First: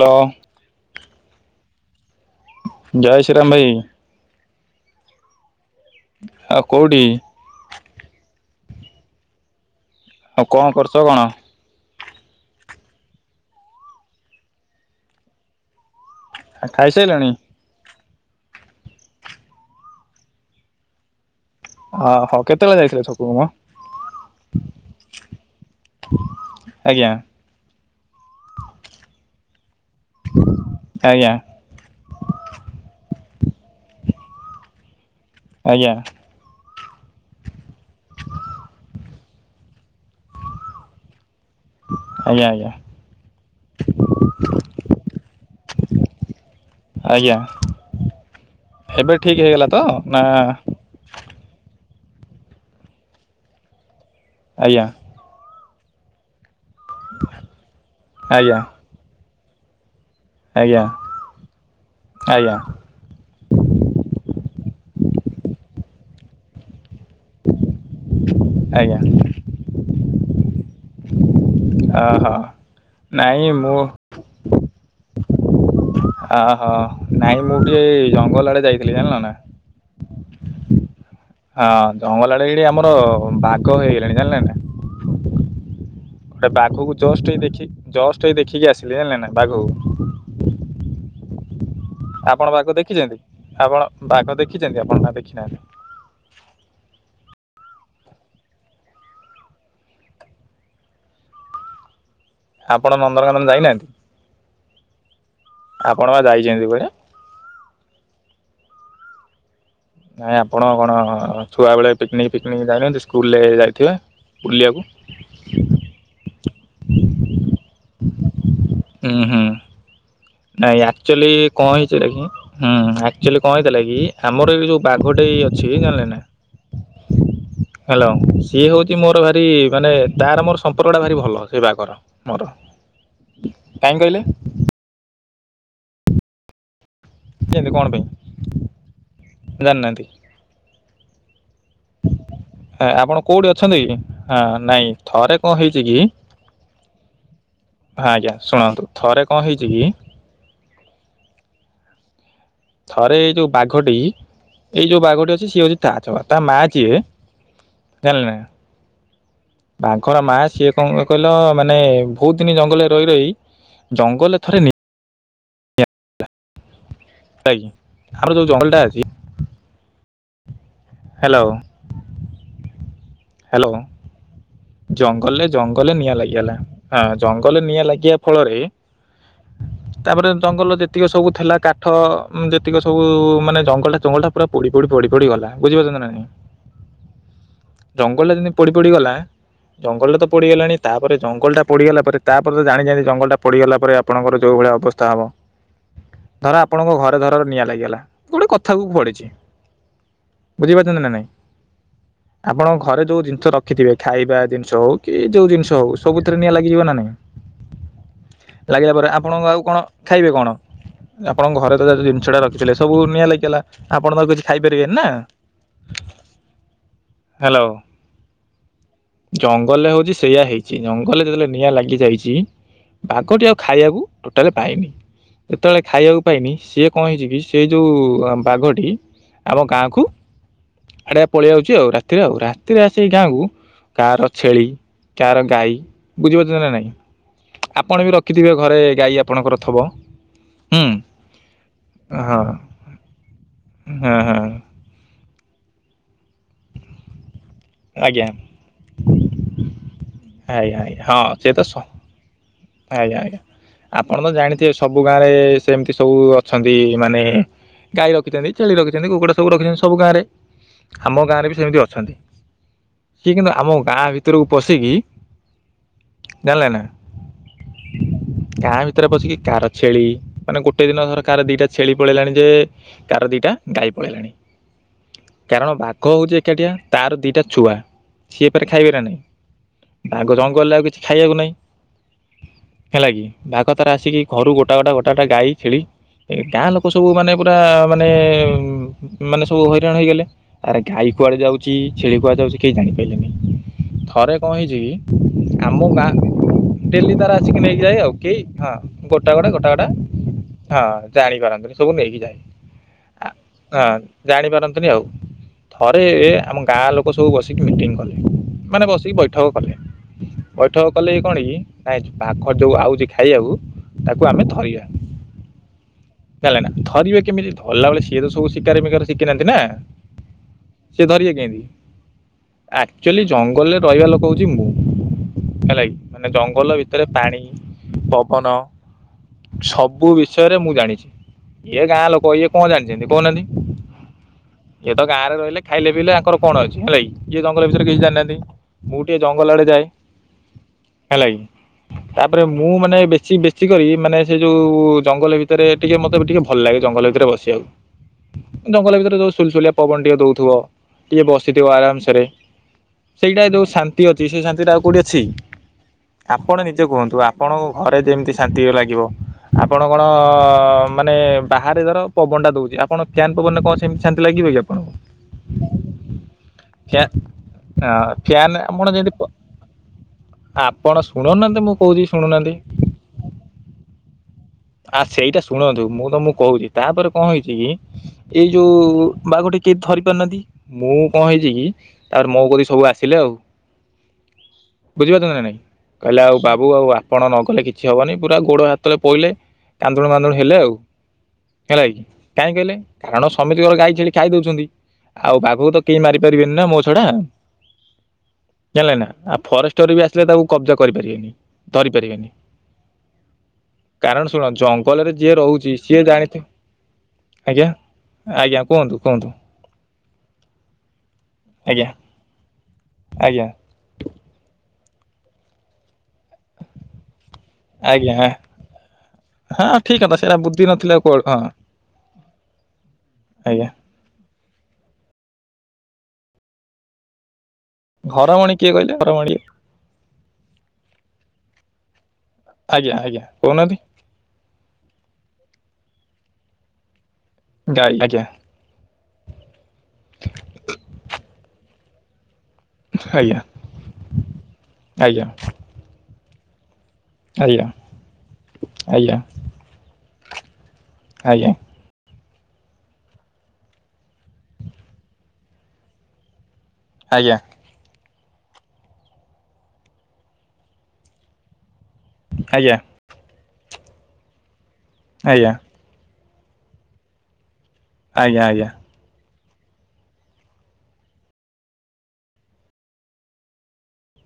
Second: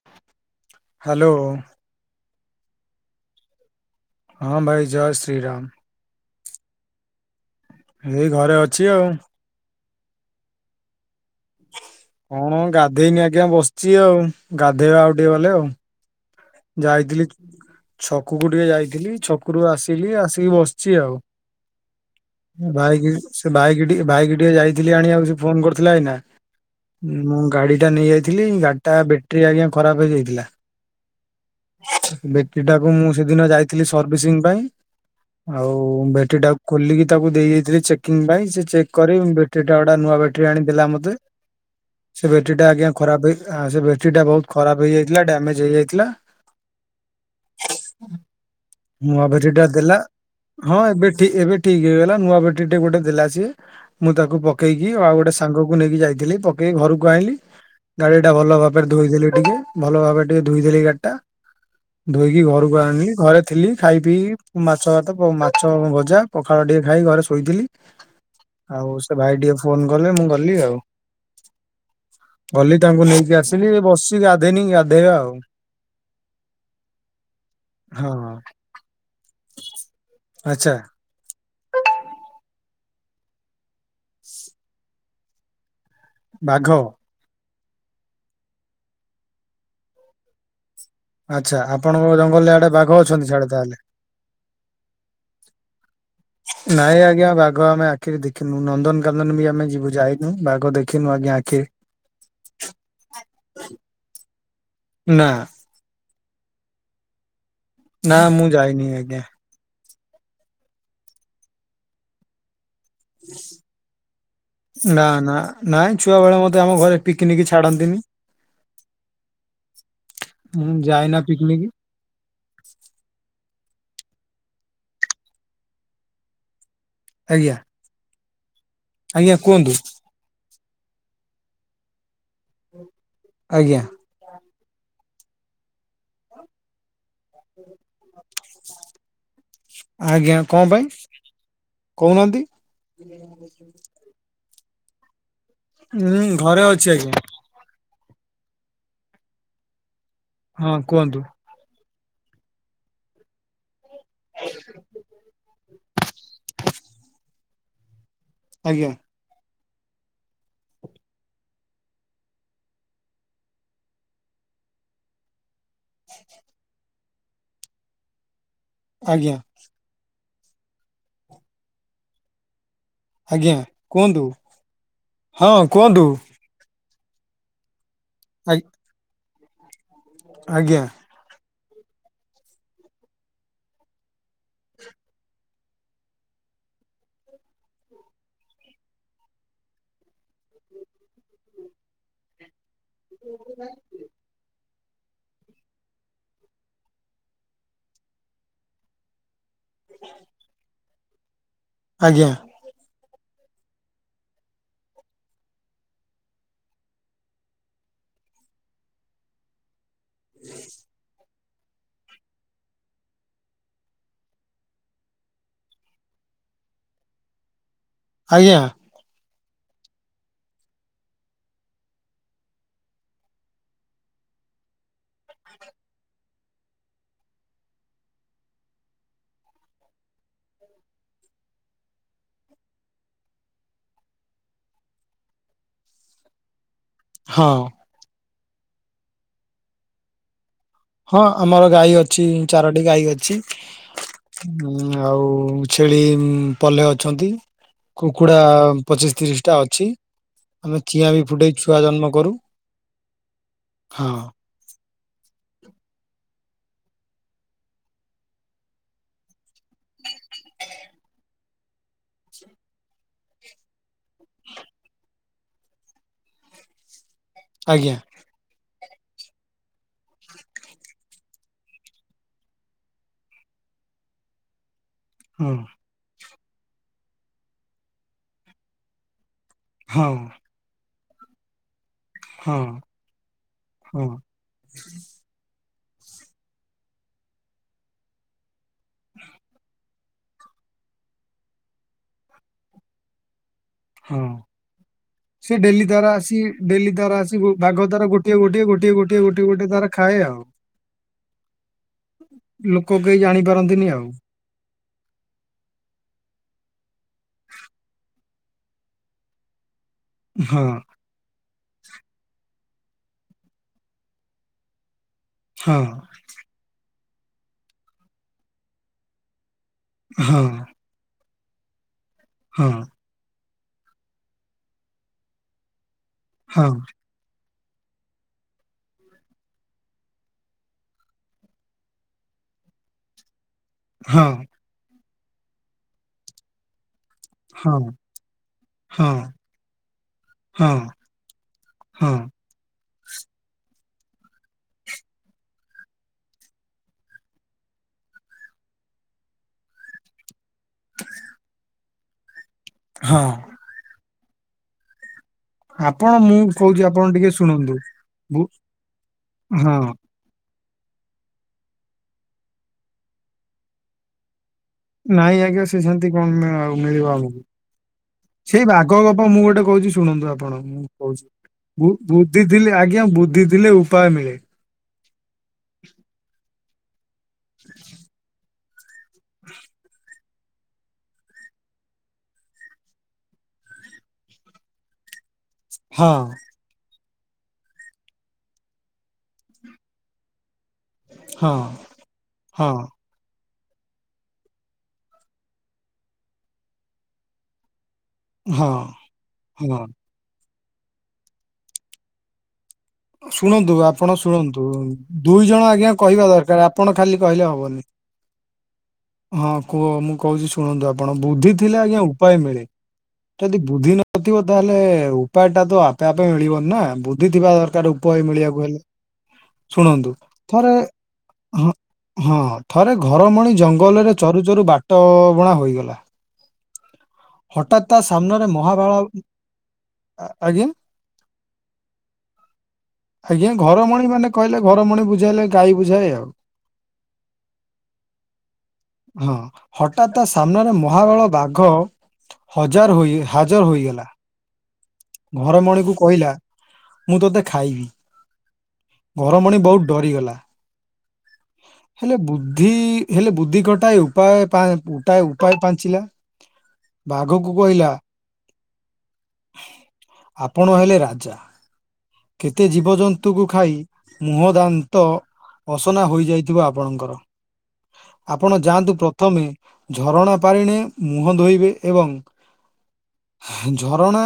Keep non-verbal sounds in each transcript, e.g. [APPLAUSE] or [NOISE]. Hello hello ଜୟ ଶ୍ରୀରାମ ଭାଇ। ହଁ ଭାଇ ଜୟ ଶ୍ରୀ ରାମ। ଆଉ କଉଡ଼ି? ଏଇ ଘରେ ଅଛି ଆଉ। ଆଉ କଣ କରୁଛ କଣ? କଣ ଗାଧେଇନି ଆଜ୍ଞା ବସିଛି ଆଉ, ଗାଧେଇବା ଆଉ ଟିକେ ଗଲେ ଆଉ। ଆ ଯାଇଥିଲି ଖାଇସାରିଲଣି? ଛକକୁ ଟିକେ ଯାଇଥିଲି। ଛକରୁୁ ଆସିଲି ଆସିକି ବସିଛି ଆଉ। ହଁ। ଭାଇକ୍ ସେ ବାଇକ୍ ଟ ବାଇକ୍ ଟିକେ ଯାଇଥିଲି ଆଣିବାକୁ ସେ ଫୋନ କରିଥିଲା ଏଇନା ଆଜ୍ଞା ମୁଁ ଗାଡି ଟା ନେଇଯାଇଥିଲି ଗାଡି ଟା ବ୍ୟାଟେରୀ ଆଜ୍ଞା ଖରାପ ହେଇଯାଇଥିଲା। ଆଜ୍ଞା ବେଟ୍ରି ଟାକୁ ମୁଁ ସେଦିନ ଯାଇଥିଲି ସର୍ଭିସିଂ ପାଇଁ ଆଉ ଆଜ୍ଞା ବେଟ୍ରିଟା ଖୋଲିକି ତାକୁ ଦେଇ ଯାଇଥିଲି ଚେକିଂ ପାଇଁ ସେ ଚେକ୍ କରି ବେଟ୍ରି ଟା ଗୋଟେ ନୂଆ ବେଟ୍ରି ଆଣିଦେଲା ମୋତେ। ସେ ବ୍ୟାଟରୀଟା ଆଜ୍ଞା ଖରାପ ହେଇ ସେ ବ୍ୟାଟରୀ ଟା ବହୁତ ଖରାପ ହେଇଯାଇଥିଲା ଡ୍ୟାମେଜ ହେଇଯାଇଥିଲା। ଆଜ୍ଞା। ଏବେ ମୁଁ ଠିକ ଆଭରିଟା ହେଇଗଲା ତ ଦେଲା ନା ହଁ ଏବେ ଠିକ ଏବେ ଠିକ ହେଇଗଲା ନୂଆ ବେଟ୍ରୀ ଟେ ଗୋଟେ ଦେଲା ସିଏ। ମୁଁ ତାକୁ ଆଜ୍ଞା ପକେଇକି ଆଉ ଗୋଟେ ସାଙ୍ଗକୁ ନେଇକି ଯାଇଥିଲି ପ କେ ଘରକୁ ଆଣିଲି ଗାଡି ଟା ଭଲ ଆଜ୍ଞା ଭାବରେ ଧୋଇଦେଲି ଟିକେ ଭଲ ଭାରେ ଟିକେ ଧୋଇଦେଲି ଆଜ୍ଞା ଗାଡି ଟା। ଧୋଇକି ଆଜ୍ଞା ଘରକୁ ଆଣିଲି ଘରେ ଥିଲି ଖାଇ ପିଇ ମାଛ ଭାତ ମାଛ ଭଜା ପଖାଳ ଟିକେ ଖାଇ ଘରେ ଶୋଇଥିଲି। ଆଉ ଆଜ୍ଞା ସେ ଭାଇ ଟିକେ ଫୋନ କଲେ ମୁଁ ଗଲି ଆଉ। ଓହୋ ଗଲି ତାଙ୍କୁ ନେଇକି ନାଇଁ ଆସିଲି ମୁଁ ବସିଛି। ଗାଧେଇନି ଗାଧେଇବା ଆଉ ଅହୋ ନାଇଁ ମୁଁ ଟିକେ ହଁ ଜଙ୍ଗଲ ଆଡେ ଯାଇଥିଲି ଜାଣିଲ ନା। ଆଛା। ହଁ ଜଙ୍ଗଲ ଆଡେ ଏଇଠି ଆମର ବାଘ ହେଇଗଲାଣି ଜାଣିଲେ ନା? ଗୋଟେ ବାଘ ବାଘକୁ ଜଷ୍ଟ ହେଇ ଦେଖି ଜଷ୍ଟ ହେଇ ଦେଖିକି ଆସିଲି ଜାଣିଲେ ନା ବାଘକୁ। ଆଚ୍ଛା ଆ ଆପଣ ବାଘ ଦେଖିଛନ୍ତି ଆପଣ ବାଘ ଦେଖିଛନ୍ତି ଆପଣ କି ଦେଖିନାହାନ୍ତି? ନାଇଁ ଆଜ୍ଞା ବା ବାଘ ଆମେ ଆଖିରେ ଦେଖିନୁ ନନ୍ଦନକାନନ ବି ଆମେ ଯିବୁ ଯାଇନୁ ବାଘ ଦେଖିନୁ ଆଜ୍ଞା ଆଖିରେ। ଆପଣ ନନ୍ଦନକାନନ ଯାଇନାହାନ୍ତି? ନା ଆପଣ ବା ଯାଇଛନ୍ତି କୁଆଡେ? ନା ମୁଁ ଯାଇ ନାଇ ଆଜ୍ଞା। ନାଇଁ ଆପଣ କଣ ଛୁଆ ବେଳେ ପିକନିକ ଫିକିନିକି ସ୍କୁଲ ରେ ଯାଇଥିବେ। ନା ନା ନାଇଁ ଛୁଆ ବେଳେ ମତେ ଆମ ଘରେ ପିକନିକ ଛାଡନ୍ତିନି। ଉଁ ହୁଁ। ମୁଁ ନାଇଁ ଯାଏନା ଆଚୁଆଲି ପିକନିକ କଣ ହେଇଛି। ହୁଁ ଆକ୍ଚୁଆଲି କଣ ହେଇଥିଲା କି? ଆମର ଏଇ ଯୋଉ ବାଘଟେ ଅଛି ଜାଣିଲେ ନା? ଆଜ୍ଞା। ହ୍ୟାଲୋ ସିଏ ହଉଛି ମୋର ଆଜ୍ଞା ଭାରି କୁହନ୍ତୁ ମାନେ ତାର ମୋର ସମ୍ପର୍କଟା ଭାରି ଭଲ ସେ ବାଘର। ମୋର [INAUDIBLE] ଆଜ୍ଞା କାହିଁ କହିଲେ? କେମିତି କଣ ପାଇଁ ଜାଣିନାହାନ୍ତି [INAUDIBLE] ଆଜ୍ଞା କଣ ପାଇଁ। କହୁନାହାନ୍ତି। ଆପଣ କୋଉଠି ଅଛନ୍ତି। ହ ନାଇଁ ଥରେ କଣ ହେଇଛି କି ହୁଁ ଘରେ ଅଛି ଆଜ୍ଞା। ହଁ ଆଜ୍ଞା ଶୁଣନ୍ତୁ ଥରେ କଣ ହେଇଛି କି? ହଁ କୁହନ୍ତୁ। ଥରେ ଏଇ ଯୋଉ ବାଘଟି ଏଇ ଯୋଉ ବାଘଟି ଅଛି। ସିଏ ହଉଛି ତା ଛଆ ତା ମା ଯିଏ ଜାଣିଲେନା। ଆଜ୍ଞା [INAUDIBLE] ବାଘର ମା ସିଏ କଣ କହିଲ ମାନେ ବହୁତ ଦିନ ଜଙ୍ଗଲରେ ରହି ରହି ଜଙ୍ଗଲ ରେ ଥରେ ଆ କାହିଁକି ଆମର ଯୋଉ ଜଙ୍ଗଲ ଆଜ୍ଞା। ହାଲୋ। [INAUDIBLE] ଆଜ୍ଞା କୁହନ୍ତୁ। ଜଙ୍ଗଲରେ ହଁ ଜଙ୍ଗଲରେ କୁହନ୍ତୁ ନିଆ ଲାଗିଆଲା। ହଁ ଜଙ୍ଗଲରେ ନିଆ ଲାଗିବା ଫଳରେ ଆଜ୍ଞା ତାପରେ ଜଙ୍ଗଲ ଆଜ୍ଞା ଯେତିକି ସବୁ ଥିଲା। କାଠ ଯେତିକ ସବୁ ମାନେ ଜଙ୍ଗଲ ଟା ଜଙ୍ଗଲ ଟା ପୁରା ପୋଡି ପୋଡି ପୋଡି ପଡି ଗଲା। ବୁଝିପାରୁଛନ୍ତି ନା ନାଇଁ। [INAUDIBLE] ଜଙ୍ଗଲ ଟା ଯେମିତି ପୋଡି ପୋଡିଗଲା। ଜଙ୍ଗଲଟା ତ ପୋଡିଗଲାଣି। ତାପରେ ଜଙ୍ଗଲ ଟା ପଡିଗଲା ପରେ ତାପରେ ତ ଜାଣିଛନ୍ତି ଜଙ୍ଗଲଟା ପୋଡିଗଲା ଆପଣଙ୍କର ଯୋଉ ଭଳିଆ ଅବସ୍ଥା। ହବ [INAUDIBLE] ଧର ଆପଣଙ୍କ ଘରେ ଧର ନିଆଁ ଲାଗିଗଲା ଗୋଟେ କଥାକୁକୁ ପଡିଛି। ବୁଝିପାରୁଛନ୍ତି ନା ନାଇଁ। ଆଜ୍ଞା ଆପଣ ଘରେ ଯୋଉ ଜିନିଷ ରଖିଥିବେ। ଖାଇବା ଜିନିଷ ହଉ କି ଯୋଉ ଜିନିଷ ହଉ ସବୁଥିରେ ନିଆଁ ଲାଗିଯିବ ନା ନାଇଁ। ଲାଗିଲା ପରେ ଆପଣ ଆଉ କଣ ଖାଇବେ କଣ? ଆପଣଙ୍କ ଘରେ ତ ଯ ଜିନିଷ ଟା ରଖିଥିଲେ ସବୁ ନିଆଁ ଲାଗିଗଲା। ଆପଣ ତ କିଛି ଖାଇପାରିବେନି ନା। [INAUDIBLE] ହାଲୋ। ଆଜ୍ଞା। ଜଙ୍ଗଲରେ ହଉଛି ସେଇୟା ହେଇଛି ଜଙ୍ଗଲରେ ଯେତେବେଳେ ନିଆଁ ଲାଗି ଯାଇଚି। ବାଘଟି ଆଉ ଖାଇବାକୁ ଟୋଟାଲି ପାଏନି। ସେତେବେଳେ ଖାଇବାକୁ ପାଏନି। ସିଏ କଣ ହେଇଛି କି ସେଇ ଯୋଉ ବାଘଟି ଆମ ଗାଁ କୁ [INAUDIBLE] ହେରା ପଳେଇ ଆଉଚି। ଆଉ ରାତିରେ ଆଉ ରାତିରେ ଆସିକି ଗାଁକୁ କାହାର ଛେଳି କାହାର ଗାଈ ବୁଝିପାରୁଛନ୍ତି ନା ନାଇଁ। ହଁ। ଆପଣ ବି ରଖିଥିବେ ଘରେ ଗାଈ ଆପଣଙ୍କର ଥବ। ହୁଁ ହଁ ଆମର ଗାଈ ଅଛି ହଁ ଚାରୋଟି ଗାଈ ଅଛି। ହଁ ହଁ [INAUDIBLE] ଆଉ ଛେଳି ପଲେ ଅଛନ୍ତି। ଆଜ୍ଞା କୁକୁଡା ପଚିଶ ତିରିଶ ଟା ଅଛି। ଆଜ୍ଞା ଆମେ ଆଜ୍ଞା ଚିଆଁ ହଁ ବି ସେ ଫୁଟେଇ ତ ସ ଛୁଆ ଜନ୍ମ କରୁ। ଆଜ୍ଞା ଆଜ୍ଞା ଆପଣ ହଁ ତ ଜାଣିଥିବେ ସବୁ ଗାଁ ରେ ସେମିତି ସବୁ ଅଛନ୍ତି। ମାନେ ଗାଈ ରଖିଛନ୍ତି ଛେଳି ରଖିଛନ୍ତି କୁକୁଡା ସବୁ ରଖିଛନ୍ତି ସବୁ ଗାଁରେ ଆମ ଗାଁରେ ବି ସେମିତି ଅଛନ୍ତି। ସିଏ କିନ୍ତୁ ଆମ ଗାଁ ଭିତରକୁ ପଶିକି ଜାଣିଲେ ନା। ଆଜ୍ଞା। ସେଥିରେ ପଶିକି କାହାର ଛେଳି ମାନେ ଗୋଟେ ଦିନର କାହାର ଦିଟା ଛେଳି ପଳେଇଲାଣି ଯେ କାହାର ଦିଟା ଗାଈ। ପଳେଇଲାଣି। ହଁ କାରଣ ବାଘ ହଉଛି ଏକାଠିଆ ତାର ଦିଟା ଛୁଆ ସିଏ ଫେରେ ଖାଇବେ ନା ହଁ ନାହିଁ। ବାଘ ଜଙ୍ଗଲରେ ଆଉ କିଛି ଖାଇବାକୁ ନାହିଁ। ହଁ ହେଲା କି ବାଘ ତାର ହଁ ଆସିକି ଘରୁ ଗୋଟା ଗୋଟା ଗୋଟା ଗଟା ଗାଈ ଛେଳି। ଗାଁ ଲୋକ ସବୁ ମାନେ ପୁରା ମାନେ ଉ ମାନେ ସବୁ। ହେଇଗଲେ ଆ ଗାଈ କୁଆଡେ ଯାଉଛି ଛେଳି କୁଆଡ ଯାଉଛି କେହି ଜାଣିପାରିଲେନି। ହଁ। ଥରେ କଣ ହେଇଛି କି ସେ ଆମ ଡେଲି ତାର ଗାଁ। ଆସି ଡେଲି ତାର ଆସି ଗୋ- ଆସିକି ନେଇକି ବାଘ ଯାଏ ତାର ଆଉ ଗୋଟିଏ କେହି ଗୋଟିଏ ହଁ ଗୋଟିଏ ଗୋଟିଏ ଗୋଟା ଗୋଟିଏ ଗୋଟା ଗୋଟିଏ ଗୋଟା ତାର କଟା ଖାଏ ଆଉ। ହଁ ଜାଣିପାରନ୍ତିନି। ସବୁ ନେଇକି ଯାଏ ଲୋକ କେହି ଜାଣିପାରନ୍ତିନି ହଁ ଆଉ ଜାଣିପାରନ୍ତିନି। ଆଉ ଥରେ ଆମ ଗାଁ ଲୋକ ସବୁ ବସିକି ମିଟିଂ କଲେ। ମାନେ ବସିକି ବୈଠକ କଲେ ହଁ ବୈଠକ କଲେ କଣ କି ନାଇଁ। ଯଉ ଆଉଛି ଖାଇବାକୁ ତାକୁ ଆମେ ଧରିବା ହଁ ହେଲା ଧରିବା। କେମିତି ଧରିଲା ବେଳେ ସିଏ ତ ସବୁ ଶିକାରି ମିକାର ଶିଖିନାହାନ୍ତି ନା। ହଁ। ହଁ। ଆକଛୁଲି ଜଙ୍ଗଲରେ ରହିବା ଲୋକ ହଉଛି ମୁଁ ହେଲା କି ମାନେ। ହଁ ଜଙ୍ଗଲ ଭିତରେ ପାଣି, ପବନ। ସବୁ ବିଷୟରେ ମୁଁ ଜାଣିଛି ଇଏ ଗାଁ ଲୋକ ଇଏ କଣ ଜାଣିଛନ୍ତି କହୁନାହାନ୍ତି। ହଁ। ସେ ତ ଗାଁରେ ରହିଲ ଖାଇଲେ ପିଇଲେ ଆଙ୍କର କଣ ଅଛି ହେଲା କି। ଇଏ ଜଙ୍ଗଲ ହଁ ବିଷୟରେ କିଛି ଜାଣିନାହାନ୍ତି। ମୁଁ ଟିକିଏ ଜଙ୍ଗଲ ଆଡ଼େ ଯାଏ ହଁ ହେଲା କିି। ହଁ ତାପରେ ମୁଁ ମାନେ ବେଶି ବେଶି କରି ମାନେ ସେ ଯୋଉ ଜଙ୍ଗଲ ଭିତରେ ଟିକେ ମତେ ବି ଟିକେ ଭଲ ଲାଗେ ଜଙ୍ଗଲ ଭିତରେ ବସିବାକୁ। ଜଙ୍ଗଲ ଭିତରେ ଯୋଉ ସୁଲସୁଲିଆ ପବନ ଟିକେ ଦଉଥିବ ଟିକେ ବସିଥିବ ଆରାମସରେ। ହଁ। ସେଇଟା ଯୋଉ ଶାନ୍ତି ଅଛି ସେଇ ଶାନ୍ତି ଟା ଆଉ କୋଉଠି ଅଛି। ମୁଁ ଆପଣ କହୁଛି ନିଜେ କୁହନ୍ତୁ ଟିକେ ଆପଣଙ୍କୁ ଶୁଣନ୍ତୁ। ଘରେ ଯେମିତି ଗୁ ଶାନ୍ତି ଲାଗିବ ହଁ ଆପଣ କଣ ମାନେ ବାହାରେ ଧର ପବନ ଟା ଦଉଛି ଆପଣ ଫ୍ୟାନ ପବନରେ କଣ ସେମିତି ଶାନ୍ତି ଲାଗିବ କି ଆପଣଙ୍କୁ? ନାଇଁ ଆଜ୍ଞା ସେ ସେମିତି କଣ ଆ ମିଳିବ ଆମକୁ। ଫ୍ୟାନ୍ ସେଇ ଆପଣ ବାଘ ଯେମିତି ଗପ ମୁଁ ଗୋଟେ କହୁଛି ଶୁଣନ୍ତୁ ଆପଣ। ଶୁଣୁନାହାନ୍ତି ମୁଁ କହୁଛି ବୁଦ୍ଧି ଶୁଣୁନାହାନ୍ତି ଥିଲେ ଆଜ୍ଞା ବୁଦ୍ଧି ଥିଲେ ଉପାୟ ମିଳେ। ଆ ସେଇଟା ଶୁଣନ୍ତୁ ମୁଁ ତମକୁ କହୁଛି ତାପରେ କଣ ହେଇଛି କି ଏଇ ଯୋଉ ବା ଗୋଟେ କେହି ଧରି ପାରୁନାହାନ୍ତି। ମୁଁ କଣ ହେଇଛି କି ତାପରେ ମୋ କତିକି ସବୁ ଆସିଲେ ଆଉ। ବୁଝିପାରୁଛ ନା ନାଇଁ ହଁ କହିଲେ ଆଉ ବାବୁ ଆଉ ଆପଣ ନଗଲେ କିଛି ହବନି ପୁରା ଗୋଡ଼ ହାତଳେ ପଇଲେ କାନ୍ଦୁଣୁ ମାନ୍ଦୁଣୁ ହେଲେ ଆଉ। ହଁ ହେଲା କି କାଇଁ ହଁ କହିଲେ କାରଣ ସମିତିଙ୍କର ଗାଈ ଛେଳି ଖାଇ ଦଉଛନ୍ତି ଆଉ ବାଘକୁ ତ କେହି ମାରିପାରିବେନି ନା ମୋ ଛଡା। ହଁ ଜାଣିଲେ ନା ଆଉ ହଁ। ଫରେଷ୍ଟର ବି ଆସିଲେ ଆଉ ତାକୁ କବ୍ଜା କରିପାରିବେନି ଧରି ପାରିବେନି। [INAUDIBLE] ଶୁଣନ୍ତୁ ଆପଣ କାରଣ ଶୁଣ ଶୁଣନ୍ତୁ ଜଙ୍ଗଲରେ ଯିଏ ଦୁଇ ଜଣ ରହୁଛି ଆଜ୍ଞା ସିଏ କହିବା ଜାଣିଥି ଦରକାର ଆପଣ ଖାଲି କହିଲେ ଆଜ୍ଞା ହବନି। ଆଜ୍ଞା [UNINTELLIGIBLE] ହଁ କୁହ ମୁଁ କହୁଛି ଶୁଣନ୍ତୁ ଆପଣ ବୁଦ୍ଧି ଥିଲେ ଆଜ୍ଞା ଉପାୟ ମିଳେ। ଆଜ୍ଞା ଯଦି ବୁଦ୍ଧି ନଥିବ ତାହେଲେ ଉପାୟ ଟା ତ ଆପେ ଆପେ ମିଳିବନି ନା ବୁ ଦ୍ଧିଥିବା ଦରକାର ଆଜ୍ଞା ଉପାୟ ମିଳିବାକୁ ହେଲେ। ହଁ ଠିକ ଶୁଣନ୍ତୁ କଥା ସେଇଟା ବୁଦ୍ଧି ଥରେ ନଥିଲା ଆଉ କୁଆଡୁ ହଁ ହଁ ଥରେ ଆଜ୍ଞା ଜଙ୍ଗଲରେ ଚରୁ ଚରୁ ବାଟ ବୁଣା ହୋଇଗଲା। ହଠାତ୍ ତା ସାମ୍ନାରେ ଘରମଣି କିଏ କହିଲେ ମହାବାଳ ଘରମଣି ଆଜ୍ଞା। ଆଜ୍ଞା ଆଜ୍ଞା କହୁନାହାନ୍ତି ଘରମଣି ମାନେ କହିଲେ ଘରମଣି ବୁଝାଇଲେ ଗାଈ ବୁଝାଏ ଆଉ ଗାଈ ଆଜ୍ଞା ହଁ ହଠାତ ତା ସାମ୍ନାରେ ମହାବଳ ବାଘ ହଜାର ହୋଇ ଆଜ୍ଞା ହାଜର ହୋଇଗଲା ଆଜ୍ଞା ଘରମଣିକୁ କହିଲା। ମୁଁ ତୋତେ ଆଜ୍ଞା ଖାଇବି ଆଜ୍ଞା ଘର ମଣି ବହୁତ ଡରିଗଲା ଆଜ୍ଞା। ହେଲେ ବୁଦ୍ଧି ହେଲେ ବୁଦ୍ଧି କଟାଏ ଉପାୟଟପାଏ ଉପାୟ ଉପାୟ ପାଞ୍ଚିଲା। ଆଜ୍ଞା ବାଘକୁ କହିଲା ଆପଣ ହେଲେ ରାଜା ଆଜ୍ଞା କେତେ ଆଜ୍ଞା ଜୀବଜନ୍ତୁଙ୍କୁ ଖାଇ ମୁହଁ ଦା ଆଜ୍ଞା ିବ ଆପଣଙ୍କର ଆଜ୍ଞା ଆପଣ ଆଜ୍ଞା ଆଜ୍ଞା ଯାଆନ୍ତୁ ପ ପ୍ରଥମେ ଝରଣା ପାରିଣେ ମୁହଁ ଧୋଇବେ ଏବଂ ଝରଣା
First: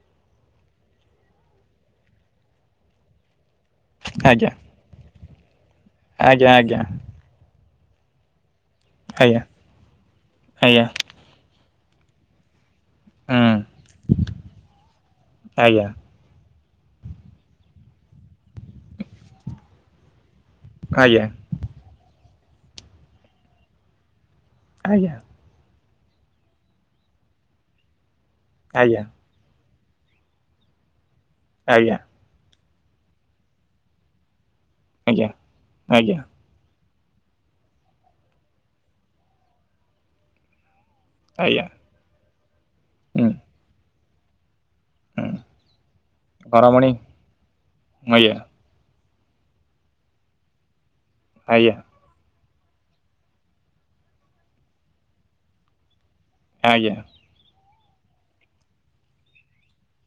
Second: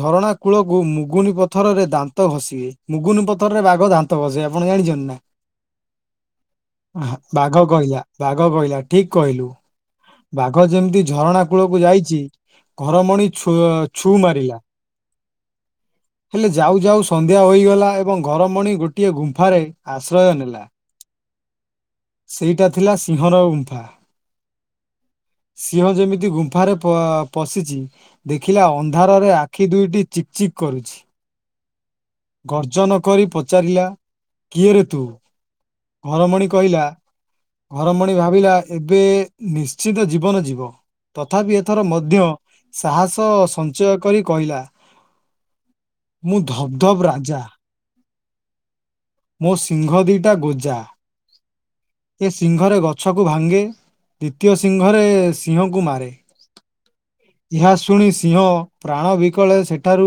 ଝରଣା କୂଳକୁ ମୁଗୁନି ପଥରରେ ଦାନ୍ତ ଘଷିବେ ମୁଗୁନି ପଥରରେ ବାଘ ଦାନ୍ତ ଘଷିବେ ଆଜ୍ଞା ଆପଣ ଜାଣିଛନ୍ତି ନା ଆଜ୍ଞା ଆଜ୍ଞା। ଆହା, ବାଘ କହିଲା ବାଘ କହିଲା ଠିକ କହିଲୁ ହୁଁ ବାଘ ଯେମତି ଝରଣା କୁଳ କୁ ଯାଇଛି ଆଜ୍ଞା ଯାଉ ଯାଉ ସନ୍ଧ୍ୟା ହୋଇଗଲା ଏବଂ ଆଜ୍ଞା। ସେଇଟା ଥିଲା ସିଂହର ଗୁମ୍ଫା। ଆଜ୍ଞା। ସିଂହ ଯେମିତି ଗୁମ୍ଫାରେ ପ ପଶିଛି ଦେଖିଲା ଅନ୍ଧାରରେ ଆ ଆଖି ଦୁଇଟି ଚିକ୍ ଚିକ୍ କରୁଛି ଆଜ୍ଞା। ଗର୍ଜନ କରି ପଚାରିଲା କିଏରେ ତୁ? ଆଜ୍ଞା ଘରମଣି କହି ଲା ଘରମଣି ଭାବିଲା ଏବେ ନିଶ୍ଚିତ ଜୀବନ ଯିବ। ତଥାପି ଆଜ୍ଞା ଏଥର ମଧ୍ୟ ହୁଁ ସାହସ ସଞ୍ଚୟ କରି କହିଲା ହୁଁ ମୁଁ ଧବ୍ ଘରମଣି ଧବ୍ ରାଜା। ଆଜ୍ଞା। ମୋ ସିଂଘ ଦିଇଟା ଗୋଜା। ଆଜ୍ଞା। ସିଂଘରେ ଗଛକୁ ଭାଙ୍ଗେ। ଦ୍ଵିତୀୟ ସିଂଘରେ ସିଂହକୁ ମାରେ। ଆଜ୍ଞା ଏହା ଶୁଣି ସିଂହ ପ୍ରାଣ ବିକଳେ ସେଠାରୁ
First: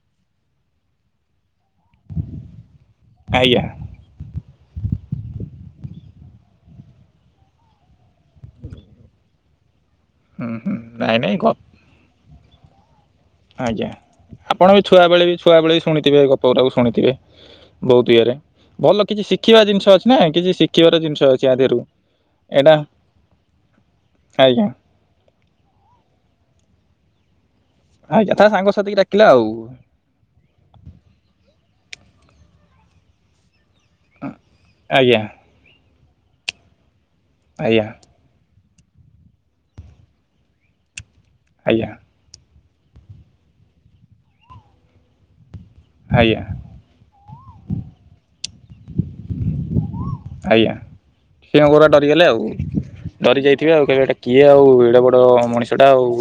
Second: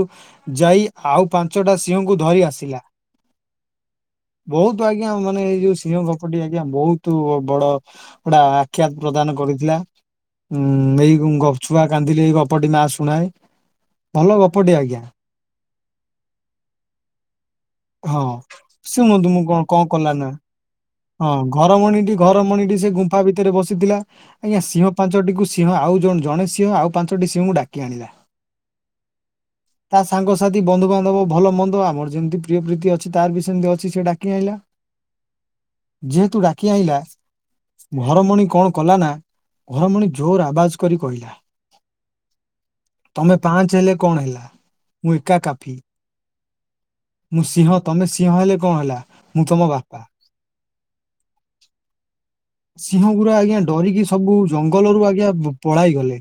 ଯାଇ ଆଉ ପା ପାଞ୍ଚଟା ସିଂହଙ୍କୁ ଧରି ଆସିଲା। ଆଜ୍ଞା ବହୁତ ଆଜ୍ଞା ମାନେ ଏଇ ଯୋଉ ସିଂହ ଗପଟି ଆଜ୍ଞା ବହୁତ ବଡ ଗୋଟେ ଆଖ୍ୟାତ ପ୍ରଦାନ କ କରିଥିଲା ହୁଁ ହୁଁ ଉଁ, ଏଇ ନାଇଁ ନାଇଁ ଗ ଘ ଛୁଆ କାନ୍ଦିଲେ ଏଇ ଗପଟି ମା ଶୁ ଆଜ୍ଞା ଆପଣ ବି ଛୁଆବେେଳେ ବି ଛୁଆବେଳେ ବି ଶୁଣିଥିବେ ଗପ ଉଡାକୁ ଶୁଣିଥିବେ। ବହୁତ ହଁ ଇଏରେ ଭଲ କିଛି ଶୁଣନ୍ତୁ ମୁଁ ଶିଖିବା କଣ କଣ ଜିନିଷ ଅଛି କଲା ନା କିଛି ଶିଖିବାର ଜିନିଷ ହଁ ଅଛି ଆ ଘର ଦେହରୁ ମଣିଟି ଘର ଏଇଟା ମଣିଟି ସେ ଗୁମ୍ଫା ଭିତରେ ବସ ସିଥିଲା ଆଜ୍ଞା ସିଂହ ପାଞ୍ଚଟି କୁ ସିଂହ ଆଉ ଜଣ ଜଣେ ସିଂହ ଆଉ ପାଞ୍ଚଟି ସିଂହଙ୍କୁ ଡାକ କି ଆଣିଲା। ଆଜ୍ଞା ତା ସାଙ୍ଗସାଥିକି ଡାକିଲା ଆଉ ତା ସାଙ୍ଗସାଥି, ବନ୍ଧୁବାନ୍ଧବ, ଭଲ ମନ୍ ଦ ଆମର ଯେମିତି ପ୍ରିୟ ପ୍ରୀତି ଅଛି ତାର ବି ସେମିତି ଅଛି ସିଏ ଡାକି ଆଣିଲା। ଆଜ୍ଞା ଯେହେତୁ ଡାକି ଆଇଁଲା ଆଜ୍ଞା ଘରମଣି କଣ କଲାନା ଘରମଣି ଜୋର ଆବାଜ କରି କହିଲା। ଆଜ୍ଞା। ତୋମେ ପାଞ୍ଚ ହେଲେ କଣ ହେଲା। ମୁଁ ଏକା କା ଆଜ୍ଞା। ମୁଁ ସିଂହ। ତୋମେ ସିଂହ ହେଲେ କଣ ହେଲା ମୁଁ ତୋମ ବାପା। ଆଜ୍ଞା ସିଏ ପୁରା ଡରିଗଲେ ଆଉ ସିଂହ ଗୁରା ଡରି ଆଜ୍ଞା ଯାଇଥିବେ ଆଉ ଡରିକି କହିବେ ଏଇଟା ସବୁ କିଏ ଆଉ ଏଡ଼େ ଜଙ୍ଗଲରୁୁ ବଡ଼ ଆଜ୍ଞା ମଣିଷଟା ପ-ପଳାଇ ଆଉ ଗଲେ।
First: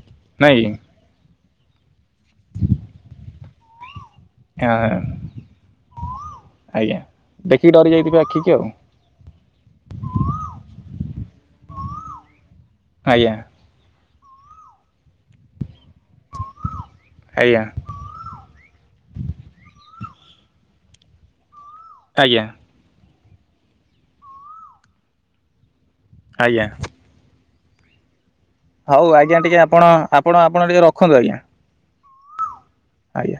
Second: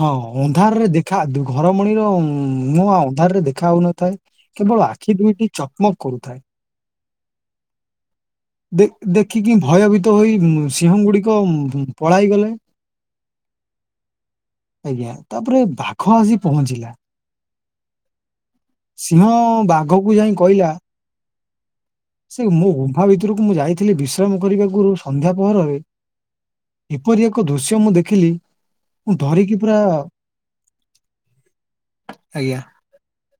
ହଁ ନାଇଁ ଅନ୍ଧାରରେ ଦେଖା ଘରମଣିର ମୁହଁ ଅନ୍ଧାରରେ ଦେଖା ହଉନଥାଏ। କି କେବଳ ହଁ ଆଖି ଦୁଇଟି ଚକମକ କରୁଥାଏ। ଆଜ୍ଞା ଦେଖିକି ଡରି ଯାଇଥିବେ ଆଖିକି ଆଉ ଦେ ଦେଖିକି ଭୟଭୀତ ହୋଇ ଉଁ, ସିଂହ ଗୁଡିକ ଉଁ, ପଳାଇ ଗଲେ। ଆଜ୍ଞା। ଆଜ୍ଞା, ତାପରେ ବା ଘ ଆସି ପହଞ୍ଚିଲା। ଆଜ୍ଞା ସିଂହ ବା ଘକୁ ଯାଇ କହିଲା ଆଜ୍ଞା ସେ ମୋ ଗୁମ୍ଫା ଭିତରକୁ ମୁଁ ଯାଇଥିଲି ବିଶ୍ରାମ କରିବାକୁରୁ ସନ୍ଧ୍ୟା ପହରରେ ଆଜ୍ଞା ଏପରି ଏକ ଦୃଶ୍ୟ ମୁଁ ଦେଖିଲି। ହଉ ମୁଁ ଆଜ୍ଞା ଧରିକି ଟିକେ ପୁରା ଆପଣ ଆପଣ ଆପଣ ଟିକେ ରଖନ୍ତୁ ଆଜ୍ଞା। ଆଜ୍ଞା। ଆଜ୍ଞା।